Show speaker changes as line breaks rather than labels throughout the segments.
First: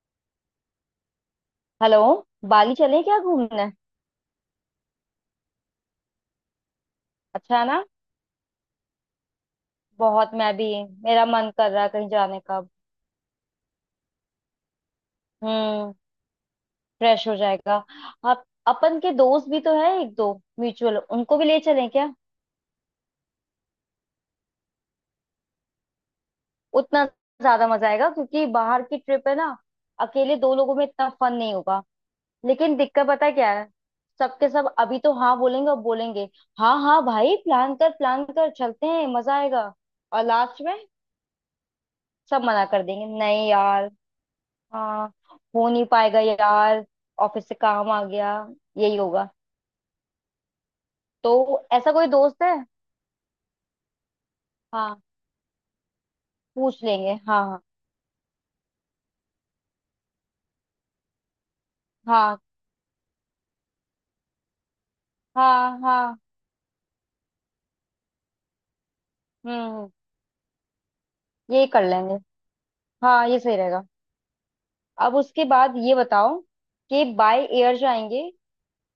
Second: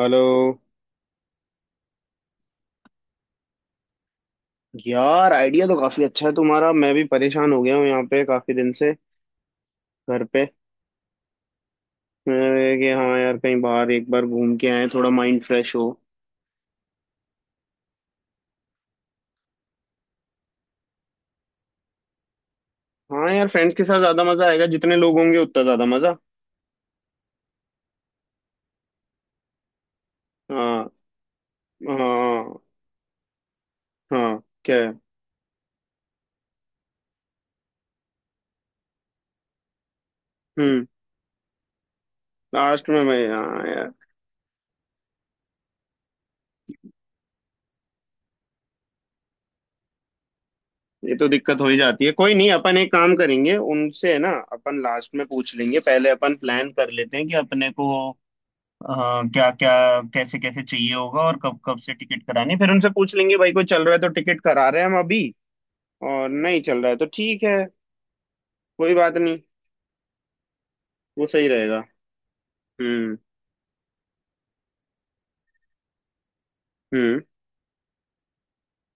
Hello.
Hello. Bali चले क्या घूमने।
यार, आइडिया तो काफी अच्छा है तुम्हारा। मैं भी परेशान
अच्छा
हो
है
गया
ना।
हूँ यहाँ पे काफी दिन से, घर
बहुत,
पे।
मैं भी। मेरा मन कर रहा है कहीं जाने का।
मैं कि हाँ यार, कहीं बाहर एक बार घूम के आए, थोड़ा माइंड फ्रेश हो।
हम्म। फ्रेश हो जाएगा। आप अपन के दोस्त भी तो है एक दो म्यूचुअल, उनको भी ले चलें क्या।
हाँ यार, फ्रेंड्स के साथ ज्यादा मजा आएगा, जितने लोग होंगे उतना ज्यादा मजा।
उतना ज्यादा मजा आएगा क्योंकि बाहर की ट्रिप है ना। अकेले दो लोगों में
हाँ।
इतना फन नहीं होगा।
हाँ,
लेकिन दिक्कत पता है क्या है।
हाँ
सबके सब
क्या है।
अभी तो हाँ बोलेंगे और बोलेंगे, हाँ हाँ भाई प्लान कर चलते हैं मजा आएगा। और लास्ट में
हम्म।
सब मना कर
लास्ट में,
देंगे,
मैं
नहीं
हाँ यार।
यार। हाँ, हो नहीं पाएगा यार। ऑफिस से काम आ गया। यही होगा।
ये तो
तो
दिक्कत हो ही
ऐसा
जाती
कोई
है, कोई
दोस्त
नहीं,
है।
अपन एक काम करेंगे, उनसे है ना, अपन
हाँ
लास्ट में पूछ लेंगे, पहले अपन प्लान
पूछ
कर
लेंगे।
लेते हैं कि
हाँ
अपने को। हाँ, क्या क्या, कैसे कैसे चाहिए होगा और कब कब से टिकट
हाँ
करानी है। फिर उनसे पूछ लेंगे भाई, कोई चल रहा है तो टिकट करा रहे हैं हम अभी,
हाँ हाँ हाँ।
और नहीं चल रहा है तो ठीक है, कोई बात नहीं।
हम्म।
वो सही
ये
रहेगा।
कर लेंगे।
हम्म।
हाँ, ये सही रहेगा। अब उसके बाद ये बताओ कि
हम्म।
बाय एयर जाएंगे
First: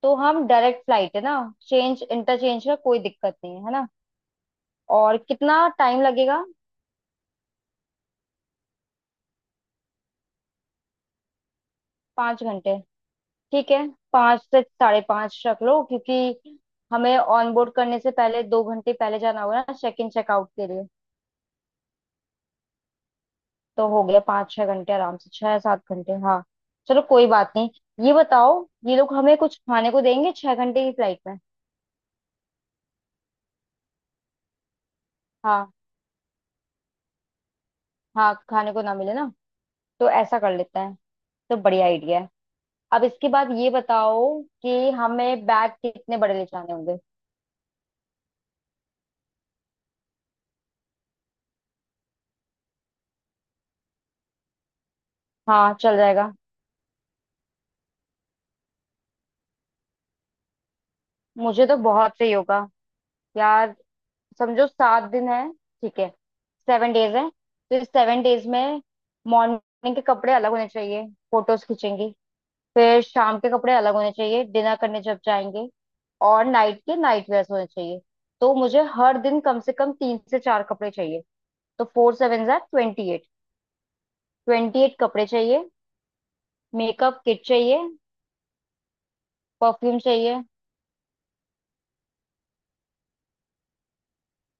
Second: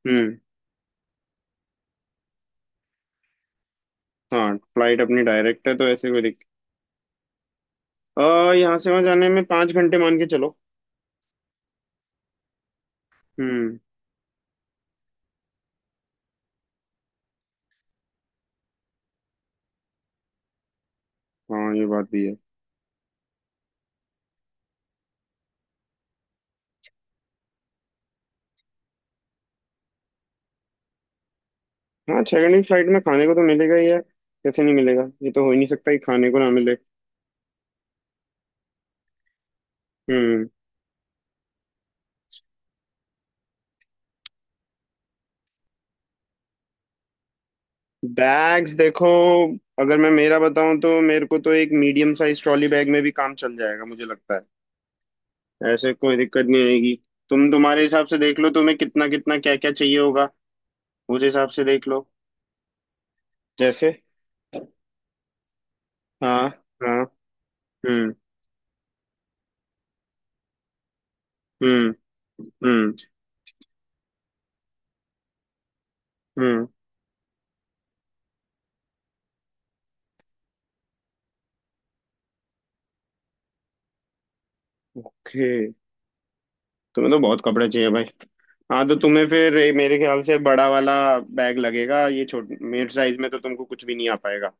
तो
हम्म।
हम, डायरेक्ट फ्लाइट है ना। चेंज इंटरचेंज का कोई दिक्कत नहीं है, है ना।
हाँ, फ्लाइट
और
अपनी
कितना
डायरेक्ट है तो
टाइम
ऐसे कोई
लगेगा।
दिक्कत। आ यहाँ से वहाँ जाने में 5 घंटे मान के चलो।
5 घंटे। ठीक
हम्म।
है। पाँच से साढ़े पाँच रख लो, क्योंकि हमें ऑन बोर्ड करने से पहले 2 घंटे पहले जाना होगा ना, चेक इन चेकआउट के लिए।
हाँ, ये बात भी है।
तो हो गया पाँच छह घंटे, आराम से छह सात घंटे। हाँ चलो, कोई बात नहीं। ये बताओ, ये लोग हमें कुछ खाने को देंगे 6 घंटे की फ्लाइट में।
हाँ, 6 घंटे की फ्लाइट में खाने को तो मिलेगा ही यार, कैसे नहीं मिलेगा, ये तो हो ही नहीं
हाँ।
सकता कि खाने को ना मिले।
हाँ खाने को ना मिले ना। तो ऐसा
हम्म।
कर लेते हैं। तो बढ़िया आइडिया है। अब इसके बाद ये बताओ कि हमें बैग कितने बड़े ले जाने होंगे।
बैग्स देखो, अगर मैं मेरा बताऊं तो मेरे को तो एक मीडियम साइज ट्रॉली बैग में भी काम चल जाएगा मुझे लगता है,
हाँ
ऐसे
चल
कोई
जाएगा।
दिक्कत नहीं आएगी। तुम तुम्हारे हिसाब से देख लो, तुम्हें कितना कितना क्या क्या चाहिए होगा उस हिसाब से
मुझे तो
देख लो।
बहुत सही होगा यार।
जैसे।
समझो 7 दिन है, ठीक है।
हाँ।
सेवन
हाँ।
डेज है तो इस
हम्म।
सेवन डेज में मॉर्निंग के कपड़े अलग होने चाहिए, फोटोज
हम्म।
खींचेंगी।
हम्म।
फिर शाम के कपड़े अलग होने चाहिए, डिनर करने जब जाएंगे। और
हम्म।
नाइट के नाइट वेयर्स होने चाहिए। तो मुझे हर दिन कम से कम तीन से चार कपड़े चाहिए। तो फोर सेवन जार 28, 28 कपड़े
ओके।
चाहिए।
तुम्हें तो
मेकअप
बहुत
किट
कपड़े
चाहिए।
चाहिए भाई। हाँ तो तुम्हें फिर ये मेरे
परफ्यूम
ख्याल से
चाहिए।
बड़ा वाला बैग लगेगा, ये छोटे मेरे साइज में तो तुमको कुछ भी नहीं आ पाएगा।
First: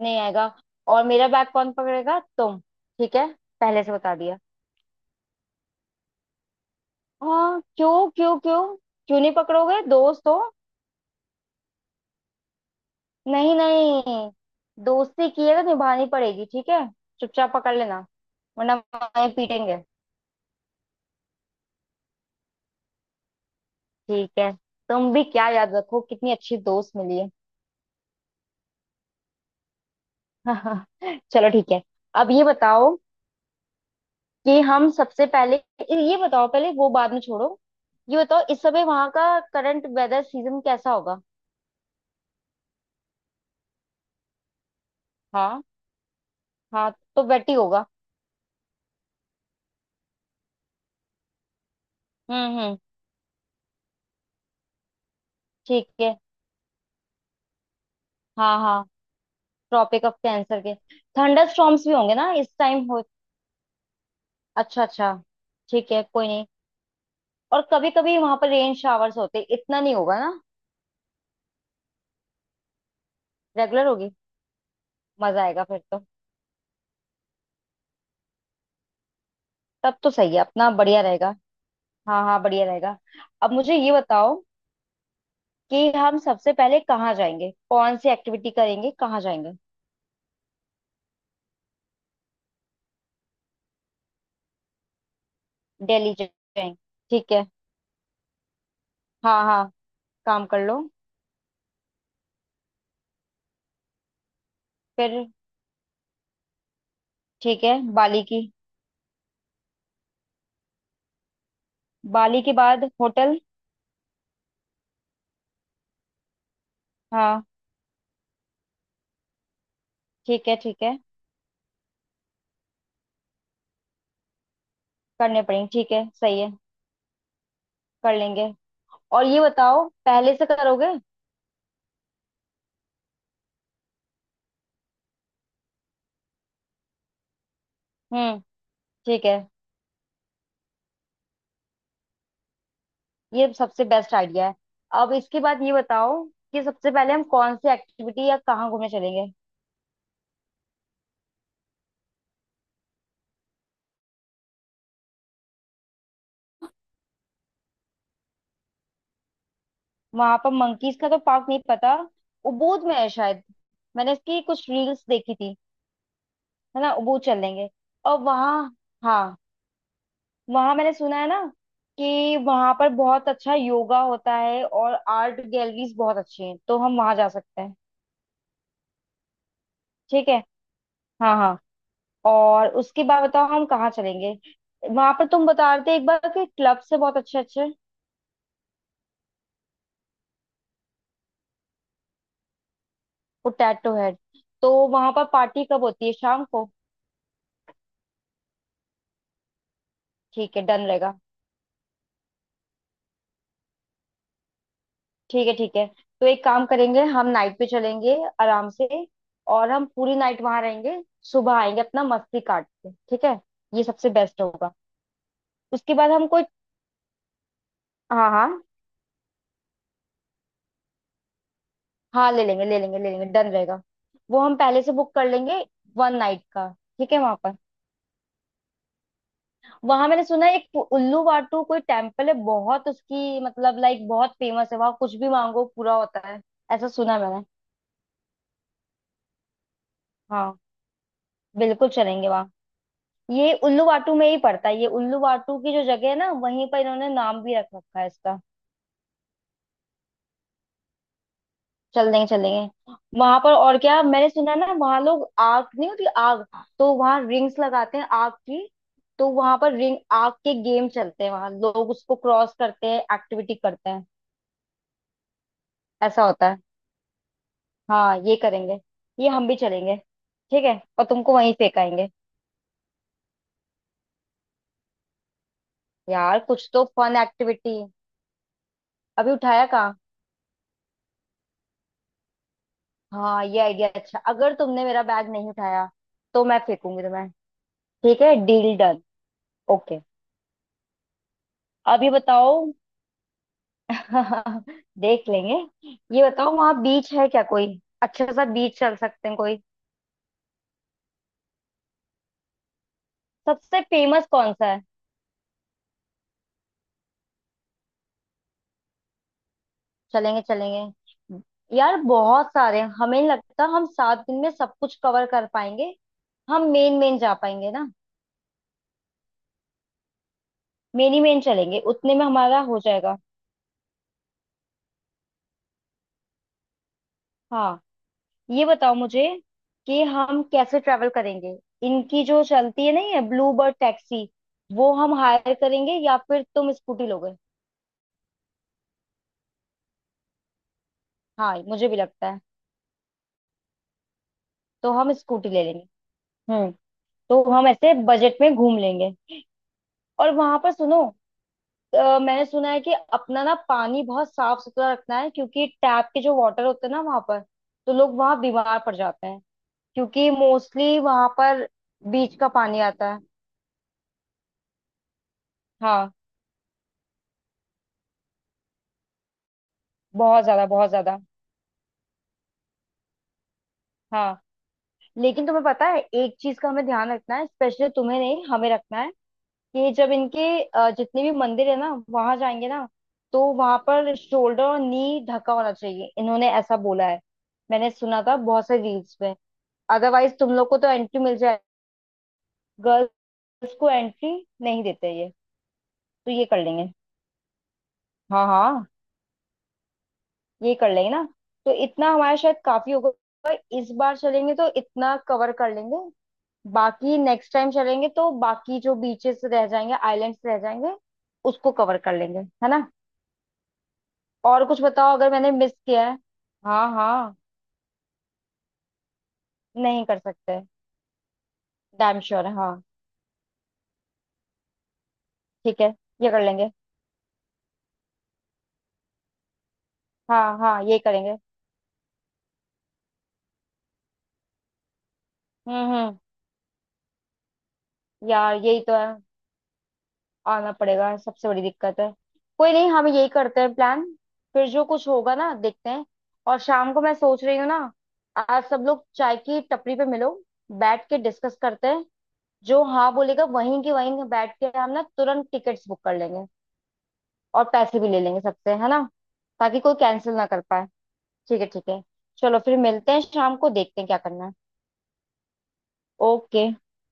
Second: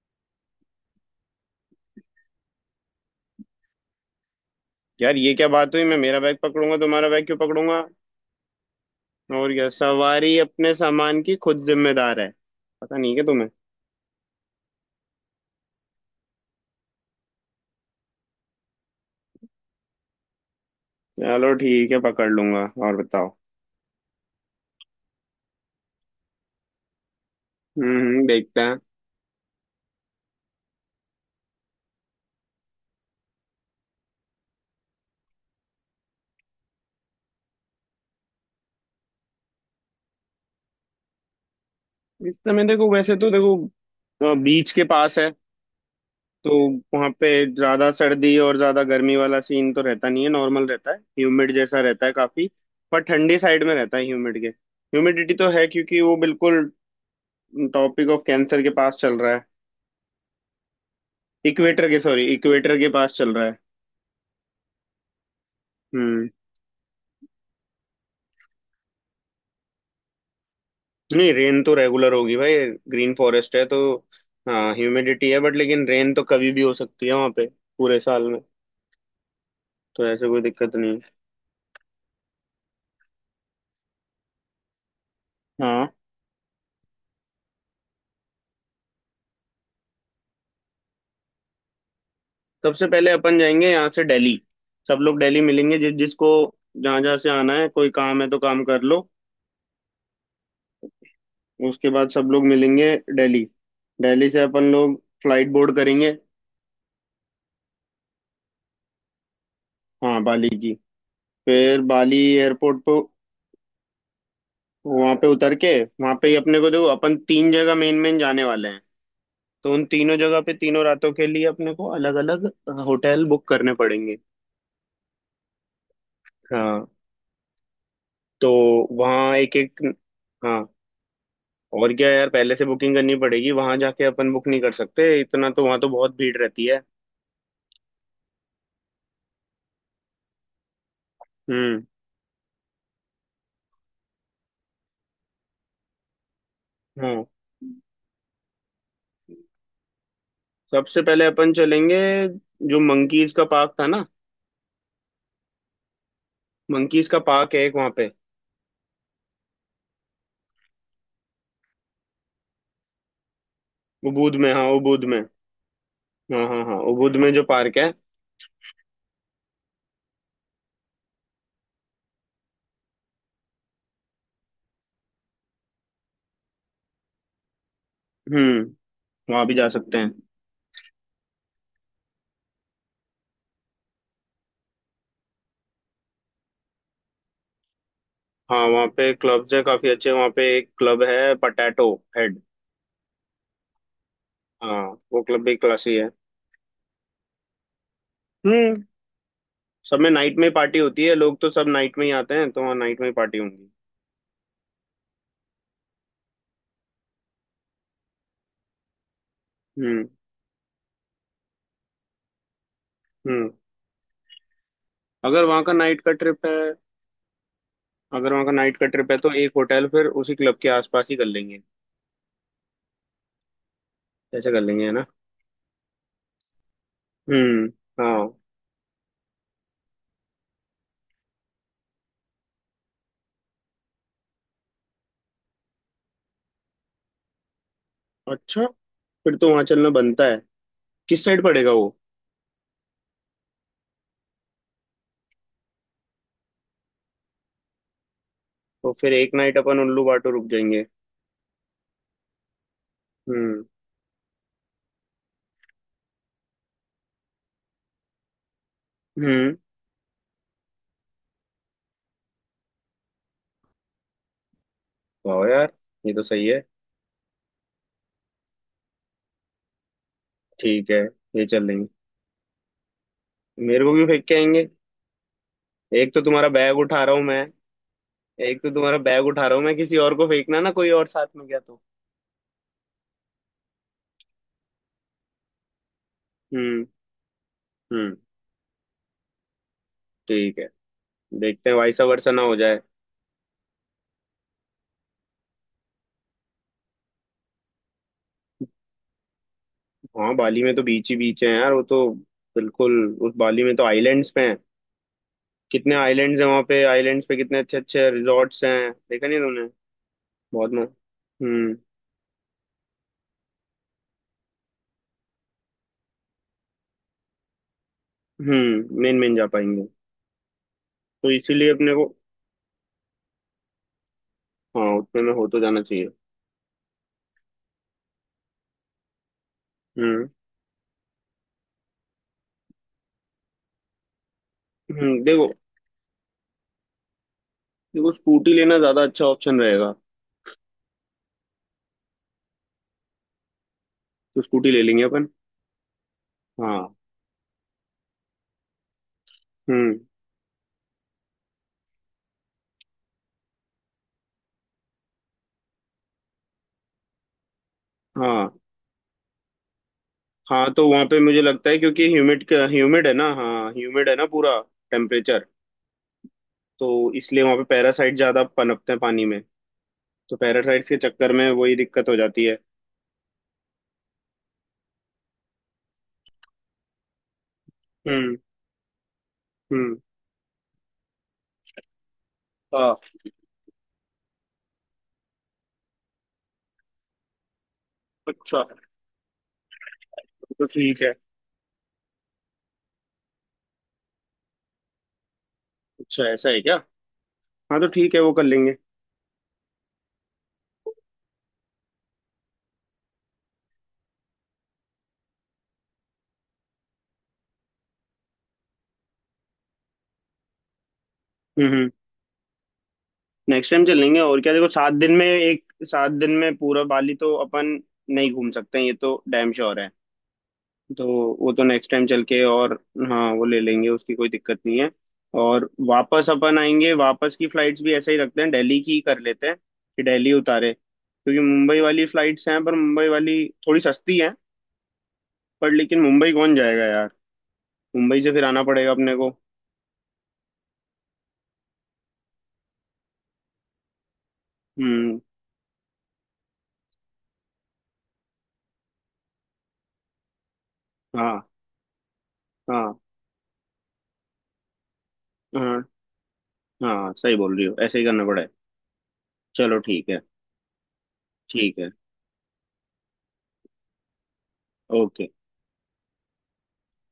नहीं आएगा। और मेरा बैग कौन पकड़ेगा, तुम। ठीक है, पहले से बता दिया।
यार, ये क्या बात हुई, मैं मेरा बैग पकड़ूंगा, तुम्हारा बैग क्यों
हाँ
पकड़ूंगा।
क्यों क्यों क्यों। क्यों नहीं
और क्या,
पकड़ोगे, दोस्त
सवारी
हो।
अपने सामान की खुद जिम्मेदार है, पता नहीं क्या तुम्हें।
नहीं नहीं, दोस्ती की है तो निभानी पड़ेगी, ठीक है। चुपचाप पकड़ लेना, वरना वहीं पीटेंगे।
चलो ठीक है, पकड़ लूंगा। और बताओ।
ठीक है। तुम भी क्या याद रखो कितनी अच्छी दोस्त मिली है।
हम्म, देखते हैं।
चलो ठीक है। अब ये बताओ कि हम सबसे पहले, ये बताओ पहले, वो बाद में छोड़ो। ये बताओ, इस समय वहां का करंट वेदर सीजन कैसा होगा।
इस समय देखो, वैसे तो देखो बीच के पास है
हाँ।
तो
हाँ,
वहां
तो
पे
wet ही होगा।
ज्यादा सर्दी और ज्यादा गर्मी वाला सीन तो रहता नहीं है, नॉर्मल रहता है, ह्यूमिड जैसा रहता है काफी।
हम्म।
पर ठंडी साइड में रहता है, ह्यूमिडिटी तो है,
ठीक
क्योंकि
है।
वो बिल्कुल टॉपिक ऑफ
हाँ
कैंसर के
हाँ,
पास चल रहा है।
ट्रॉपिक ऑफ कैंसर के थंडर स्टॉर्म्स भी होंगे ना इस
इक्वेटर
टाइम
के
हो।
पास चल रहा है।
अच्छा अच्छा, ठीक है। कोई
हम्म।
नहीं। और कभी कभी वहां पर रेन शावर्स होते हैं। इतना नहीं होगा ना।
नहीं, रेन तो रेगुलर होगी भाई, ग्रीन फॉरेस्ट है तो।
रेगुलर होगी।
हाँ, ह्यूमिडिटी है
मजा
बट,
आएगा फिर
लेकिन
तो।
रेन तो कभी भी हो सकती है वहाँ पे, पूरे साल में।
तब
तो
तो
ऐसे
सही
कोई
है, अपना
दिक्कत नहीं
बढ़िया
है।
रहेगा। हाँ हाँ बढ़िया रहेगा। अब मुझे ये बताओ
हाँ,
कि हम सबसे पहले कहाँ जाएंगे, कौन सी एक्टिविटी करेंगे, कहाँ जाएंगे।
सबसे पहले अपन जाएंगे यहाँ से दिल्ली। सब लोग दिल्ली मिलेंगे, जिस जिसको
जाएंगे।
जहाँ जहाँ से
ठीक है।
आना है, कोई काम है तो काम कर लो।
हाँ हाँ, काम कर लो।
उसके बाद सब लोग मिलेंगे दिल्ली। दिल्ली से अपन लोग
फिर।
फ्लाइट बोर्ड करेंगे।
ठीक है, बाली की।
हाँ, बाली की। फिर बाली
बाली के
एयरपोर्ट
बाद
पर
होटल।
वहाँ पे उतर के, वहाँ पे ही अपने को, देखो अपन
हाँ।
तीन जगह मेन मेन जाने वाले हैं, तो उन तीनों जगह
ठीक
पे
है ठीक
तीनों
है।
रातों के लिए अपने को अलग अलग होटल बुक करने पड़ेंगे।
करने पड़ेंगे, ठीक है, सही है।
हाँ
कर
तो
लेंगे। और
वहाँ
ये
एक
बताओ,
एक।
पहले से
हाँ
करोगे।
और क्या यार, पहले से बुकिंग करनी पड़ेगी, वहां जाके अपन बुक नहीं कर सकते इतना, तो वहां तो बहुत भीड़ रहती है।
हम्म। ठीक है।
हम्म।
ये सबसे बेस्ट आइडिया है। अब इसके बाद ये बताओ कि सबसे पहले हम
हाँ,
कौन सी एक्टिविटी या कहाँ घूमने चलेंगे।
सबसे पहले अपन चलेंगे, जो मंकीज का पार्क था ना, मंकीज का पार्क है एक वहाँ पे।
वहां पर मंकीज का तो पार्क नहीं पता, उबूद में है शायद। मैंने
उबूद
इसकी
में, हाँ
कुछ
उबूद
रील्स
में।
देखी थी।
हाँ हाँ हाँ,
है ना,
उबूद
उबूद
में जो
चलेंगे।
पार्क है।
और वहाँ। हाँ, वहाँ मैंने सुना है ना कि वहां पर बहुत अच्छा योगा होता है, और आर्ट गैलरीज बहुत अच्छी हैं, तो हम वहां जा सकते हैं।
हम्म, वहाँ भी जा सकते हैं।
ठीक है। हाँ हाँ। और उसके बाद बताओ हम कहाँ चलेंगे। वहां पर तुम बता रहे थे एक बार कि क्लब से बहुत अच्छे अच्छे।
हाँ, वहाँ पे क्लब्स है काफी अच्छे, वहाँ पे एक क्लब है, पटैटो हेड।
वो टैटू हेड। तो
हाँ,
वहां
वो
पर
क्लब भी
पार्टी कब
क्लास ही
होती
है।
है, शाम को।
हम्म। सब में नाइट में
ठीक है,
पार्टी
डन
होती है,
रहेगा।
लोग तो सब नाइट में ही आते हैं, तो वहाँ नाइट में ही पार्टी होंगी।
ठीक है ठीक है। तो एक काम करेंगे, हम नाइट पे चलेंगे आराम से। और हम
हम्म।
पूरी नाइट वहां रहेंगे। सुबह आएंगे अपना मस्ती काट के, ठीक है।
हम्म।
ये सबसे बेस्ट होगा।
अगर वहाँ का
उसके
नाइट
बाद
का
हम कोई।
ट्रिप है,
हाँ
अगर वहाँ का
हाँ,
नाइट का ट्रिप है तो एक होटल फिर उसी क्लब के आसपास ही कर लेंगे।
हाँ ले लेंगे ले लेंगे ले लेंगे, डन रहेगा। वो
ऐसा
हम
कर
पहले
लेंगे है
से
ना।
बुक कर लेंगे। वन नाइट का। ठीक है, वहां पर।
हम्म। हाँ।
वहां मैंने सुना है एक उल्लू वाटू कोई टेम्पल है, बहुत उसकी मतलब लाइक बहुत फेमस है। वहां कुछ भी मांगो पूरा होता है, ऐसा सुना है मैंने।
अच्छा, फिर तो वहाँ चलना बनता है।
हाँ,
किस साइड पड़ेगा
बिल्कुल
वो।
चलेंगे वहाँ। ये उल्लू वाटू में ही पड़ता है, ये उल्लू वाटू की जो जगह है ना, वहीं पर इन्होंने नाम भी रख रखा है इसका।
तो फिर एक नाइट अपन उल्लू बाटो रुक जाएंगे।
चल देंगे चल देंगे। वहां पर
हम्म।
और क्या मैंने सुना है ना, वहां लोग आग, नहीं होती आग। तो वहां रिंग्स लगाते हैं आग की। तो
हम्म।
वहां पर रिंग आग के गेम चलते हैं, वहां लोग उसको क्रॉस करते हैं, एक्टिविटी करते हैं।
वाह यार, ये तो
ऐसा
सही
होता है।
है।
हाँ ये करेंगे। ये हम भी चलेंगे, ठीक है।
ठीक है,
और तुमको
ये
वहीं
चल लेंगे।
फेंकाएंगे।
मेरे को भी फेंक के आएंगे। एक तो
यार
तुम्हारा
कुछ
बैग
तो
उठा रहा
फन
हूँ मैं।
एक्टिविटी।
एक तो तुम्हारा बैग
अभी
उठा रहा हूँ
उठाया
मैं,
कहाँ।
किसी और को फेंकना ना, कोई और साथ में गया तो।
हाँ ये आइडिया अच्छा, अगर तुमने मेरा बैग नहीं उठाया तो मैं
हम्म।
फेंकूंगी तुम्हें।
हम्म।
ठीक है, डील डन। ओके।
ठीक है, देखते हैं,
अब
वैसा
ये
वर्षा ना
बताओ।
हो जाए।
देख लेंगे। ये बताओ वहाँ बीच है क्या कोई, अच्छा सा बीच चल सकते हैं कोई।
हाँ, बाली में तो बीच ही बीच है यार वो तो, बिल्कुल। उस बाली में
सबसे
तो
फेमस
आइलैंड्स पे
कौन
हैं,
सा है।
कितने आइलैंड्स हैं वहाँ पे, आइलैंड्स पे कितने अच्छे अच्छे रिजॉर्ट्स हैं, देखा नहीं तुमने,
चलेंगे
बहुत मस्त।
चलेंगे।
हम्म।
यार बहुत सारे हैं। हमें नहीं लगता हम 7 दिन में सब कुछ कवर कर पाएंगे। हम मेन मेन जा पाएंगे ना।
हम्म, मेन मेन जा पाएंगे।
मेन ही
तो
मेन
इसीलिए
चलेंगे,
अपने को,
उतने में हमारा हो जाएगा।
हाँ उतने में हो तो जाना चाहिए।
हाँ, ये बताओ मुझे कि
हम्म।
हम कैसे ट्रेवल करेंगे। इनकी जो चलती है नहीं है, ब्लू बर्ड टैक्सी, वो हम
देखो,
हायर करेंगे या फिर तुम स्कूटी लोगे।
देखो स्कूटी लेना ज्यादा अच्छा ऑप्शन रहेगा।
हाँ मुझे भी लगता है।
तो स्कूटी ले
तो
लेंगे
हम
अपन।
स्कूटी ले लेंगे। हम्म।
हाँ।
तो हम ऐसे बजट में घूम लेंगे।
हम्म।
और वहां पर सुनो, मैंने सुना है कि अपना ना पानी बहुत साफ सुथरा रखना है, क्योंकि टैप के जो वाटर होते हैं ना वहां पर, तो लोग वहां
हाँ।
बीमार पड़ जाते हैं। क्योंकि
हाँ तो
मोस्टली
वहाँ पे
वहां
मुझे
पर
लगता है क्योंकि
बीच
ह्यूमिड
का पानी
ह्यूमिड
आता
है
है।
ना, हाँ ह्यूमिड है ना पूरा टेम्परेचर,
हाँ,
तो इसलिए वहाँ पे पैरासाइट ज्यादा पनपते हैं पानी में। तो
बहुत ज्यादा
पैरासाइट्स
बहुत
के
ज्यादा।
चक्कर में वही दिक्कत हो जाती है।
हाँ, लेकिन तुम्हें पता है एक चीज का हमें ध्यान रखना है, स्पेशली तुम्हें
हम्म।
नहीं, हमें रखना है कि
हम्म।
जब इनके जितने भी मंदिर है ना वहां जाएंगे ना,
हाँ।
तो वहां पर शोल्डर और नी ढका होना चाहिए, इन्होंने ऐसा बोला है। मैंने सुना था
अच्छा।
बहुत से रील्स में। अदरवाइज तुम
तो
लोग को तो
ठीक है।
एंट्री मिल जाए, गर्ल्स को एंट्री नहीं देते ये।
अच्छा,
तो ये
ऐसा है
कर
क्या।
लेंगे।
हाँ तो ठीक है, वो कर
हाँ
लेंगे।
हाँ, ये कर लेंगे ना। तो इतना हमारा शायद काफी होगा। इस बार चलेंगे तो इतना कवर कर लेंगे। बाकी नेक्स्ट टाइम चलेंगे तो बाकी जो बीचेस रह जाएंगे, आइलैंड्स रह जाएंगे, उसको
हम्म।
कवर कर लेंगे, है ना।
नेक्स्ट टाइम चलेंगे, और क्या,
और
देखो
कुछ
7 दिन
बताओ
में
अगर मैंने
एक,
मिस किया
सात
है।
दिन में पूरा
हाँ
बाली तो
हाँ,
अपन नहीं घूम सकते हैं, ये तो डैम श्योर है।
नहीं कर सकते।
तो वो तो नेक्स्ट टाइम
डैम
चल के।
श्योर है हाँ।
और हाँ, वो ले लेंगे, उसकी कोई दिक्कत नहीं है। और
ठीक है,
वापस
ये कर
अपन
लेंगे।
आएंगे, वापस की फ्लाइट्स भी ऐसे ही रखते हैं, दिल्ली की ही कर लेते हैं, कि दिल्ली
हाँ
उतारे,
हाँ ये करेंगे।
क्योंकि मुंबई वाली फ्लाइट्स हैं, पर मुंबई वाली थोड़ी सस्ती है, पर लेकिन
हम्म।
मुंबई कौन जाएगा यार, मुंबई से फिर
यार
आना
यही
पड़ेगा
तो है।
अपने को।
आना पड़ेगा, सबसे बड़ी दिक्कत है। कोई नहीं, हम यही करते हैं प्लान, फिर जो कुछ
हम्म।
होगा ना देखते हैं। और शाम को मैं सोच रही हूँ ना, आज सब लोग चाय की टपरी पे मिलो, बैठ के
हाँ,
डिस्कस करते हैं। जो
हाँ,
हाँ बोलेगा वहीं के वहीं बैठ के हम ना तुरंत
हाँ।
टिकट्स बुक कर लेंगे।
हाँ, सही बोल
और
रही हो,
पैसे
ऐसे ही
भी ले
करना
लेंगे
पड़ेगा।
सबसे, है ना,
चलो
ताकि कोई
ठीक है।
कैंसिल ना कर पाए। ठीक है
ठीक
ठीक
है।
है। चलो फिर मिलते हैं शाम को, देखते हैं क्या करना है।
ओके।
ओके।